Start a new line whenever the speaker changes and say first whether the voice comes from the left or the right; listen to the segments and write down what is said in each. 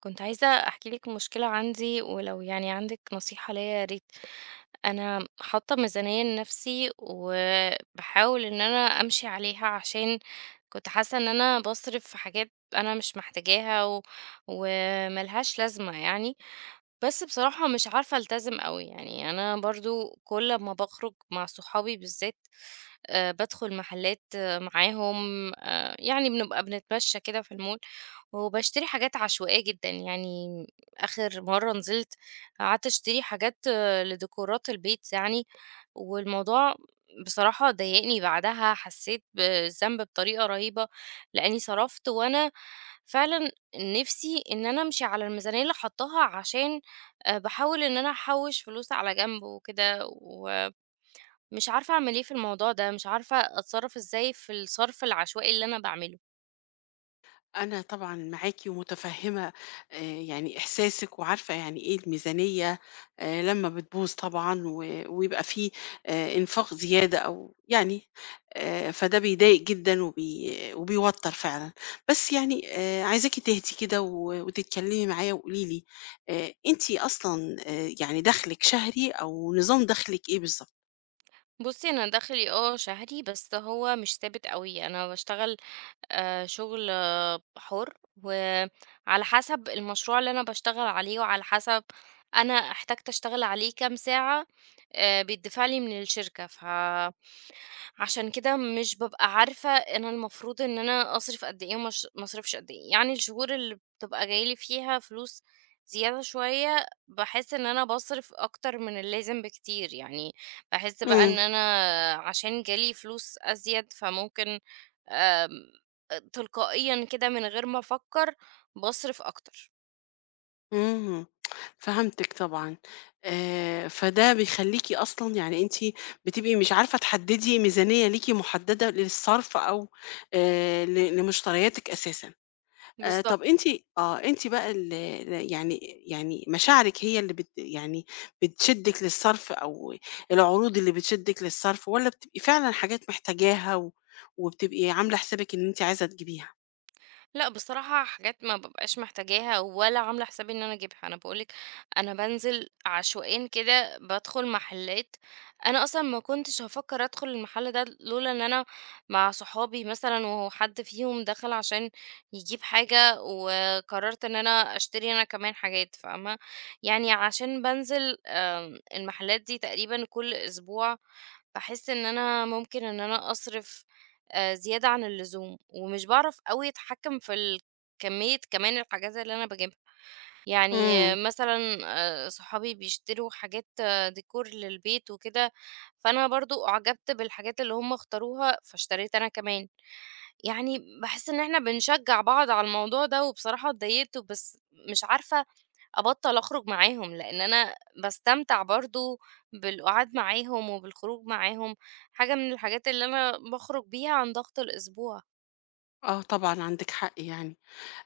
right: كنت عايزة أحكي لِك مشكلة عندي، ولو يعني عندِك نصيحة ليّا يا ريت. أنا حاطة ميزانية لنفسي، وباحاول إن أنا أمشي عليها عشان كنت حاسة إن أنا باصرف في حاجات أنا مش محتاجاها و وما لهاش لازمة يعني، بس بصراحة مش عارفة ألتزم أوي. يعني أنا برضه كل أمّا باخرج مع صحابي بالذات، بادخل محلات معاهم، يعني بنبقى بنتمشى كده في المول، وباشتري حاجات عشوائية جدًا، يعني آخر مرّة نزلت قعدت أشتري حاجات لديكورات البيت يعني، والموضوع بصراحة ضايقني بعدها، حسيت بالذنب بطريقة رهيبة، لإني صرفت وأنا فعلًا نِفْسي إن أنا أمشي على الميزانية اللي حاطاها عشان باحاول إن أنا أحوّش فلوس على جنب وكده، ومش عارفة أعمل إيه في الموضوع ده، مش عارفة أتصرّف إزاي في الصرف العشوائي اللي أنا باعمله.
left: أنا طبعًا معاكِ ومتفهّمة، يعني إحساسِك وعارفة يعني إيه الميزانية لمّا بتبوظ طبعًا ويبقى في إنفاق زيادة أو يعني فده بيضايق جدًا وبيوتّر فعلًا. بس يعني عايزاكِ تهدي كده وتتكلّمي معايا وقولي لي، أنتِ أصلًا يعني دخلِك شهري أو نظام دخلِك إيه بالضبط؟
right: بُصّي، أنا دخلي شهري، بس هو مش ثابت أوي، أنا باشتغل شغل حُر، وعلى حسب المشروع اللي أنا باشتغل عليه، وعلى حسب أنا احتجت أشتغل عليه كام ساعة، بيتدفع لي من الشركة، عشان كده مش بابقى عارفة أنا المفروض إن أنا أصرف قد إيه ومش ما أصرفش قد إيه، يعني الشهور اللي بتبقى جاي لي فيها فلوس زيادة شوية، باحس إن أنا باصرف أكتر من اللازم بكتير، يعني باحس بقى إن أنا عشان جالي فلوس أزيد فممكن آمم، تلقائيًا كده من غير ما أفكر باصرف أكتر.
left: إمم، فهمتِك طبعًا. فده بيخلّيكِ أصلًا يعني أنتِ بتبقي مش عارفة تحدّدي ميزانية ليكِ محددة للصرف أو ل لمشترياتِك أساسًا.
right: بالضبط.
left: طب أنتِ آه، أنتِ بقى ال ال يعني، يعني مشاعرِك هي اللي بت يعني بتشدِّك للصرف أو العروض اللي بتشدِّك للصرف، والّا بتبقي فعلًا حاجات محتاجاها وبتبقي عاملة حسابِك إن أنتِ عايزة تجيبيها؟
right: لأ، بصراحة حاجات ما بابقاش محتاجاها ولا عاملة حسابي إن أنا أجيبها، أنا باقول لِك أنا بانزل عشوائيًا كده بادخل محلات، أنا أصلًا ما كنتش هافكّر أدخل المحل ده لولا إن أنا مع صحابي مثلًا وحد فيهم دخل عشان يجيب حاجة وقررت إن أنا أشتري أنا كمان حاجات فاهمة، يعني عشان بانزل المحلات دي تقريبًا كل أسبوع، باحس إن أنا ممكن إن أنا أصرف زيادة عن اللزوم، ومش باعرف أوي أتحكّم في ال كمية كمان الحاجات اللي أنا باجيبها، يعني
left: إمم،
right: مثلًا صحابي بيشتروا حاجات ديكور للبيت وكده، فأنا برضه أُعجبت بالحاجات اللي هُم اختاروها، فاشتريت أنا كمان، يعني باحس إن إحنا بنشجّع بعض على الموضوع ده، وبصراحة اتضايقت بس مش عارفة أبطّل أخرج معاهم، لإن أنا باستمتع برضه بالقعاد معاهم وبالخروج معاهم، حاجة من الحاجات اللي أنا باخرج بيها عن ضغط الأسبوع.
left: آه طبعًا عندِك حق يعني.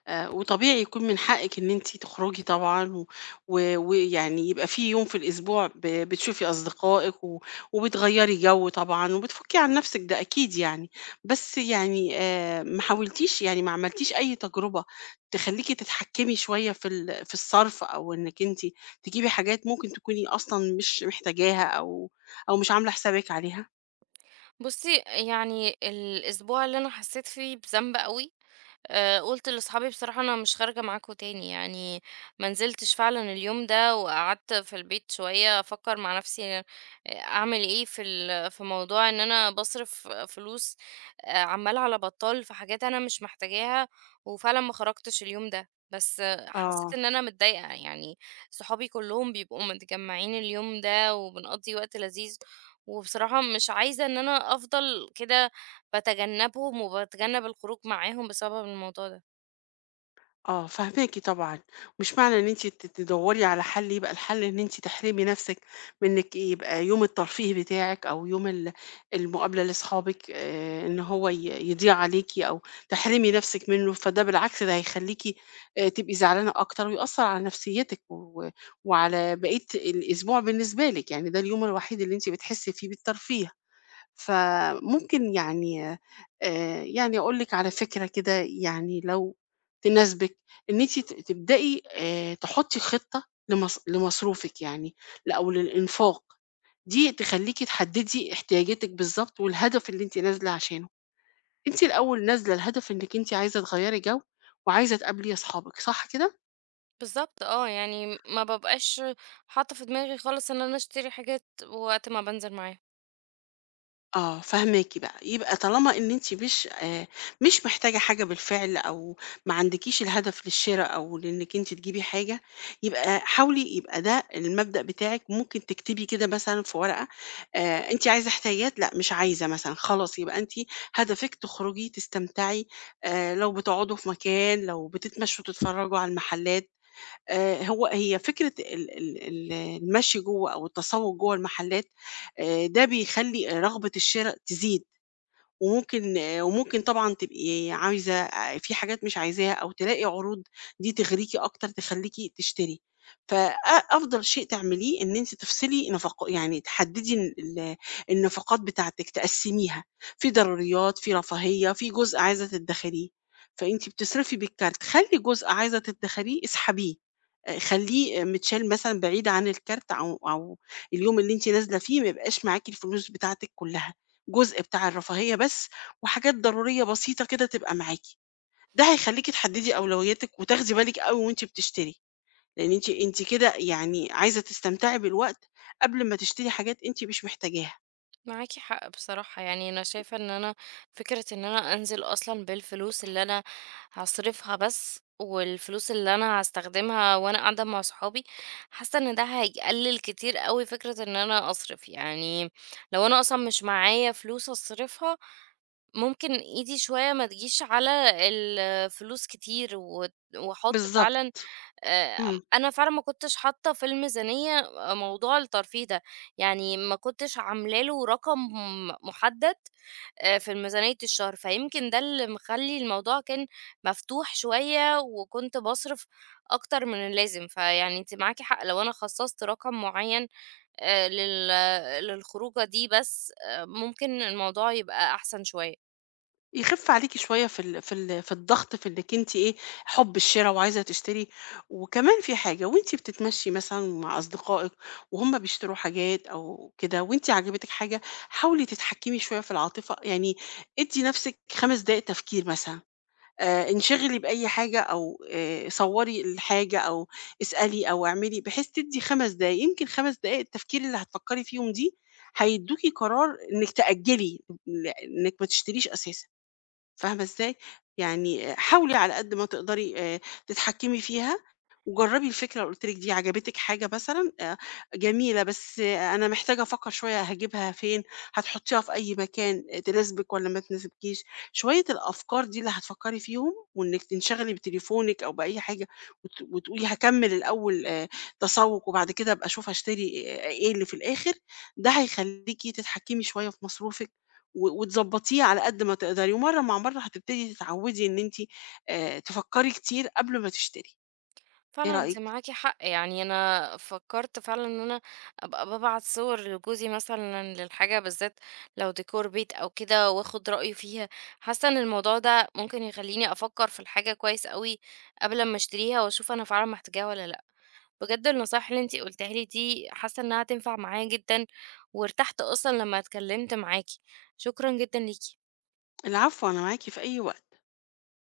left: وطبيعي يكون من حقِك إن أنتِ تخرجي طبعًا و و ويعني يبقى في يوم في الأسبوع بتشوفي أصدقائِك وبتغيّري جو طبعًا وبتفُكّي عن نَفْسِك، ده أكيد يعني. بس يعني ما حاولتيش يعني، ما عملتيش أي تجربة تخلّيكِ تتحكّمي شوية في الصَرف، أو إنِّك أنتِ تجيبي حاجات ممكن تكوني أصلًا مش محتاجاها أو مش عاملة حسابِك عليها؟
right: بُصّي، يعني الأسبوع اللي أنا حسّيت فيه بذنب أوي، قُلت لأصحابي بصراحة أنا مش خارجة معاكم تاني، يعني ما نزلتش فعلًا اليوم ده، وقعدت في البيت شوية أفكّر مع نفسي أعمل إيه في موضوع إن أنا باصرف فلوس عمّال على بطّال في حاجات أنا مش محتاجاها، وفعلًا ما خرجتش اليوم ده، بس حسيت
left: آه.
right: إن أنا متضايقة، يعني صحابي كلّهم بيبقوا متجمّعين اليوم ده، وبنقضّي وقت لذيذ، وبصراحة مش عايزة إن أنا أفضل كده باتجنبهم وباتجنب الخروج معاهم بسبب الموضوع ده.
left: آه، فاهماكِ طبعًا. مش معنى إن أنتِ تدوّري على حل يبقى الحل إن أنتِ تحرمي نَفْسِك من إنِّك يبقى يوم الترفيه بتاعِك أو يوم المقابلة لأصحابِك، إن هو يضيع عليكِ أو تحرمي نَفْسِك منّه. فده بالعكس، ده هيخلّيكِ تبقي زعلانة أكتر ويأثّر على نفسيتِك وعلى بقية الأسبوع بالنسبة لِك، يعني ده اليوم الوحيد اللي أنتِ بتحسّي فيه بالترفيه. فممكن يعني يعني أقول لِك على فكرة كده، يعني لو تناسبِك، إن أنتِ تبدئي تحطّي خطة لمصروفِك، يعني ل أو للإنفاق، دي تخلّيكِ تحدّدي احتياجاتِك بالضبط والهدف اللي أنتِ نازلة عشانه. أنتِ الأول نازلة لهدف إنِّك أنتِ عايزة تغيّري جو وعايزة تقابلي أصحابِك، صح كده؟
right: بالضبط يعني ما بابقاش حاطة في دماغي خالص إن أنا أشتري حاجات وقت ما بانزل معاهم.
left: آه، فاهماكِ بقى. يبقى طالما إن أنتِ مش مش محتاجة حاجة بالفعل أو ما عندكيش الهدف للشرا أو لإنِّك أنتِ تجيبي حاجة، يبقى حاولي يبقى ده المبدأ بتاعِك. ممكن تكتبي كده مثلًا في ورقة، أنتِ عايزة حاجات، لأ مش عايزة مثلًا، خلاص يبقى أنتِ هدفِك تخرجي تستمتعي. لو بتقعدوا في مكان، لو بتتمشوا تتفرجوا على المحلات، هو هي فكرة ال ال ال المشي جوّه أو التسوّق جوّه المحلات، ده بيخلّي رغبة الشِرا تزيد. وممكن طبعًا تبقي عايزة في حاجات مش عايزاها أو تلاقي عروض دي تغريكِ أكتر تخلّيكِ تشتري. فأ أفضل شيء تعمليه إن أنتِ تفصلي نفق، يعني تحددي النفقات بتاعتِك، تقسّميها: في ضروريات، في رفاهية، في جزء عايزة تدخّريه. فأنتِ بتصرفي بالكارت، خلّي جزء عايزة تدخّريه اسحبيه، خلّيه متشال مثلًا بعيد عن الكارت، أو اليوم اللي أنتِ نازلة فيه ما يبقاش معاكِ الفلوس بتاعتِك كلها. جزء بتاع الرفاهية بس، وحاجات ضرورية بسيطة كده تبقى معاكِ. ده هيخلّيكِ تحدّدي أولوياتِك وتاخدي بالِك أوي وأنتِ بتشتري، لإن أنتِ كده يعني عايزة تستمتعي بالوقت قبل ما تشتري حاجات أنتِ مش محتاجاها.
right: معاكِ حق بصراحة، يعني أنا شايفة إن أنا فكرة إن أنا أنزل أصلًا بالفلوس اللي أنا هاصرفها بس، والفلوس اللي أنا هاستخدمها وأنا قاعدة مع صحابي، حاسة إن ده هيقلل كتير أوي فكرة إن أنا أصرف، يعني لو أنا أصلًا مش معايا فلوس أصرفها ممكن إيدي شوية ما تجيش على الفلوس كتير وت وأحط فعلًا
left: بالضبط.
right: آآ،
left: إمم.
right: أنا فعلًا ما كنتش حاطة في الميزانية موضوع الترفيه ده، يعني ما كنتش عاملة له رقم محدد في ميزانية الشهر، فيمكن ده اللي مخلّي الموضوع كان مفتوح شوية وكنت باصرف أكتر من اللازم، فيعني أنتِ معاكِ حق لو أنا خصصت رقم معين آآ، لل للخروجة دي بس ممكن الموضوع يبقى أحسن شوية.
left: يخف عليكِ شوية في الضغط، في إنِّك أنتِ إيه، حُب الشِرا وعايزة تشتري. وكمان في حاجة، وأنتِ بتتمشّي مثلًا مع أصدقائِك وهُم بيشتروا حاجات أو كده وأنتِ عجبتِك حاجة، حاولي تتحكّمي شوية في العاطفة. يعني ادّي نَفْسِك 5 دقايق تفكير مثلًا، انشغلي بأي حاجة أو صوّري الحاجة أو اسألي أو اعملي، بحيث تدّي 5 دقايق، يمكن 5 دقايق التفكير اللي هتفكّري فيهم دي هيدّوكِ قرار إنِّك تأجّلي إنِّك ما تشتريش أساسًا. فاهمة إزاي؟ يعني حاولي على قد ما تقدري تتحكمي فيها. وجرّبي الفكرة اللي قُلت لِك دي: عجبتِك حاجة مثلًا جميلة، بس آه، أنا محتاجة أفكّر شوية، هاجيبها فين، هتحطّيها في أي مكان، آه تناسبِك والّا ما تناسبكيش. شوية الأفكار دي اللي هتفكّري فيهم وإنِّك تنشغلي بتليفونِك أو بأي حاجة وتقولي هاكمّل الأول تسوّق وبعد كده أبقى أشوف هاشتري إيه اللي في الآخر. ده هيخلّيكِ تتحكّمي شوية في مصروفِك وتضبّطيه على قد ما تقدري، ومَرّة مع مَرّة هتبتدي تتعوّدي إن أنتِ تفكّري كتير قبل ما تشتري. إيه
right: فعلًا أنتِ
left: رأيك؟
right: معاكِ حق، يعني أنا فكّرت فعلًا إن أنا أبقى بابعت صور لجوزي مثلًا للحاجة بالذات لو ديكور بيت أو كده وآخُد رأيه فيها، حاسة إن الموضوع ده ممكن يخلّيني أفكّر في الحاجة كويس أوي قبل أمّا أشتريها وأشوف أنا فعلًا محتاجاها والّا لأ. بجد النصايح اللي أنتِ قُلتيها لي دي حاسة إنّها هتنفع معايا جدًا وارتحت أصلًا لمّا اتكلّمت معاكِ، شكرًا جدًا ليكِ.
left: العفو، أنا معاكِ في أي وقت.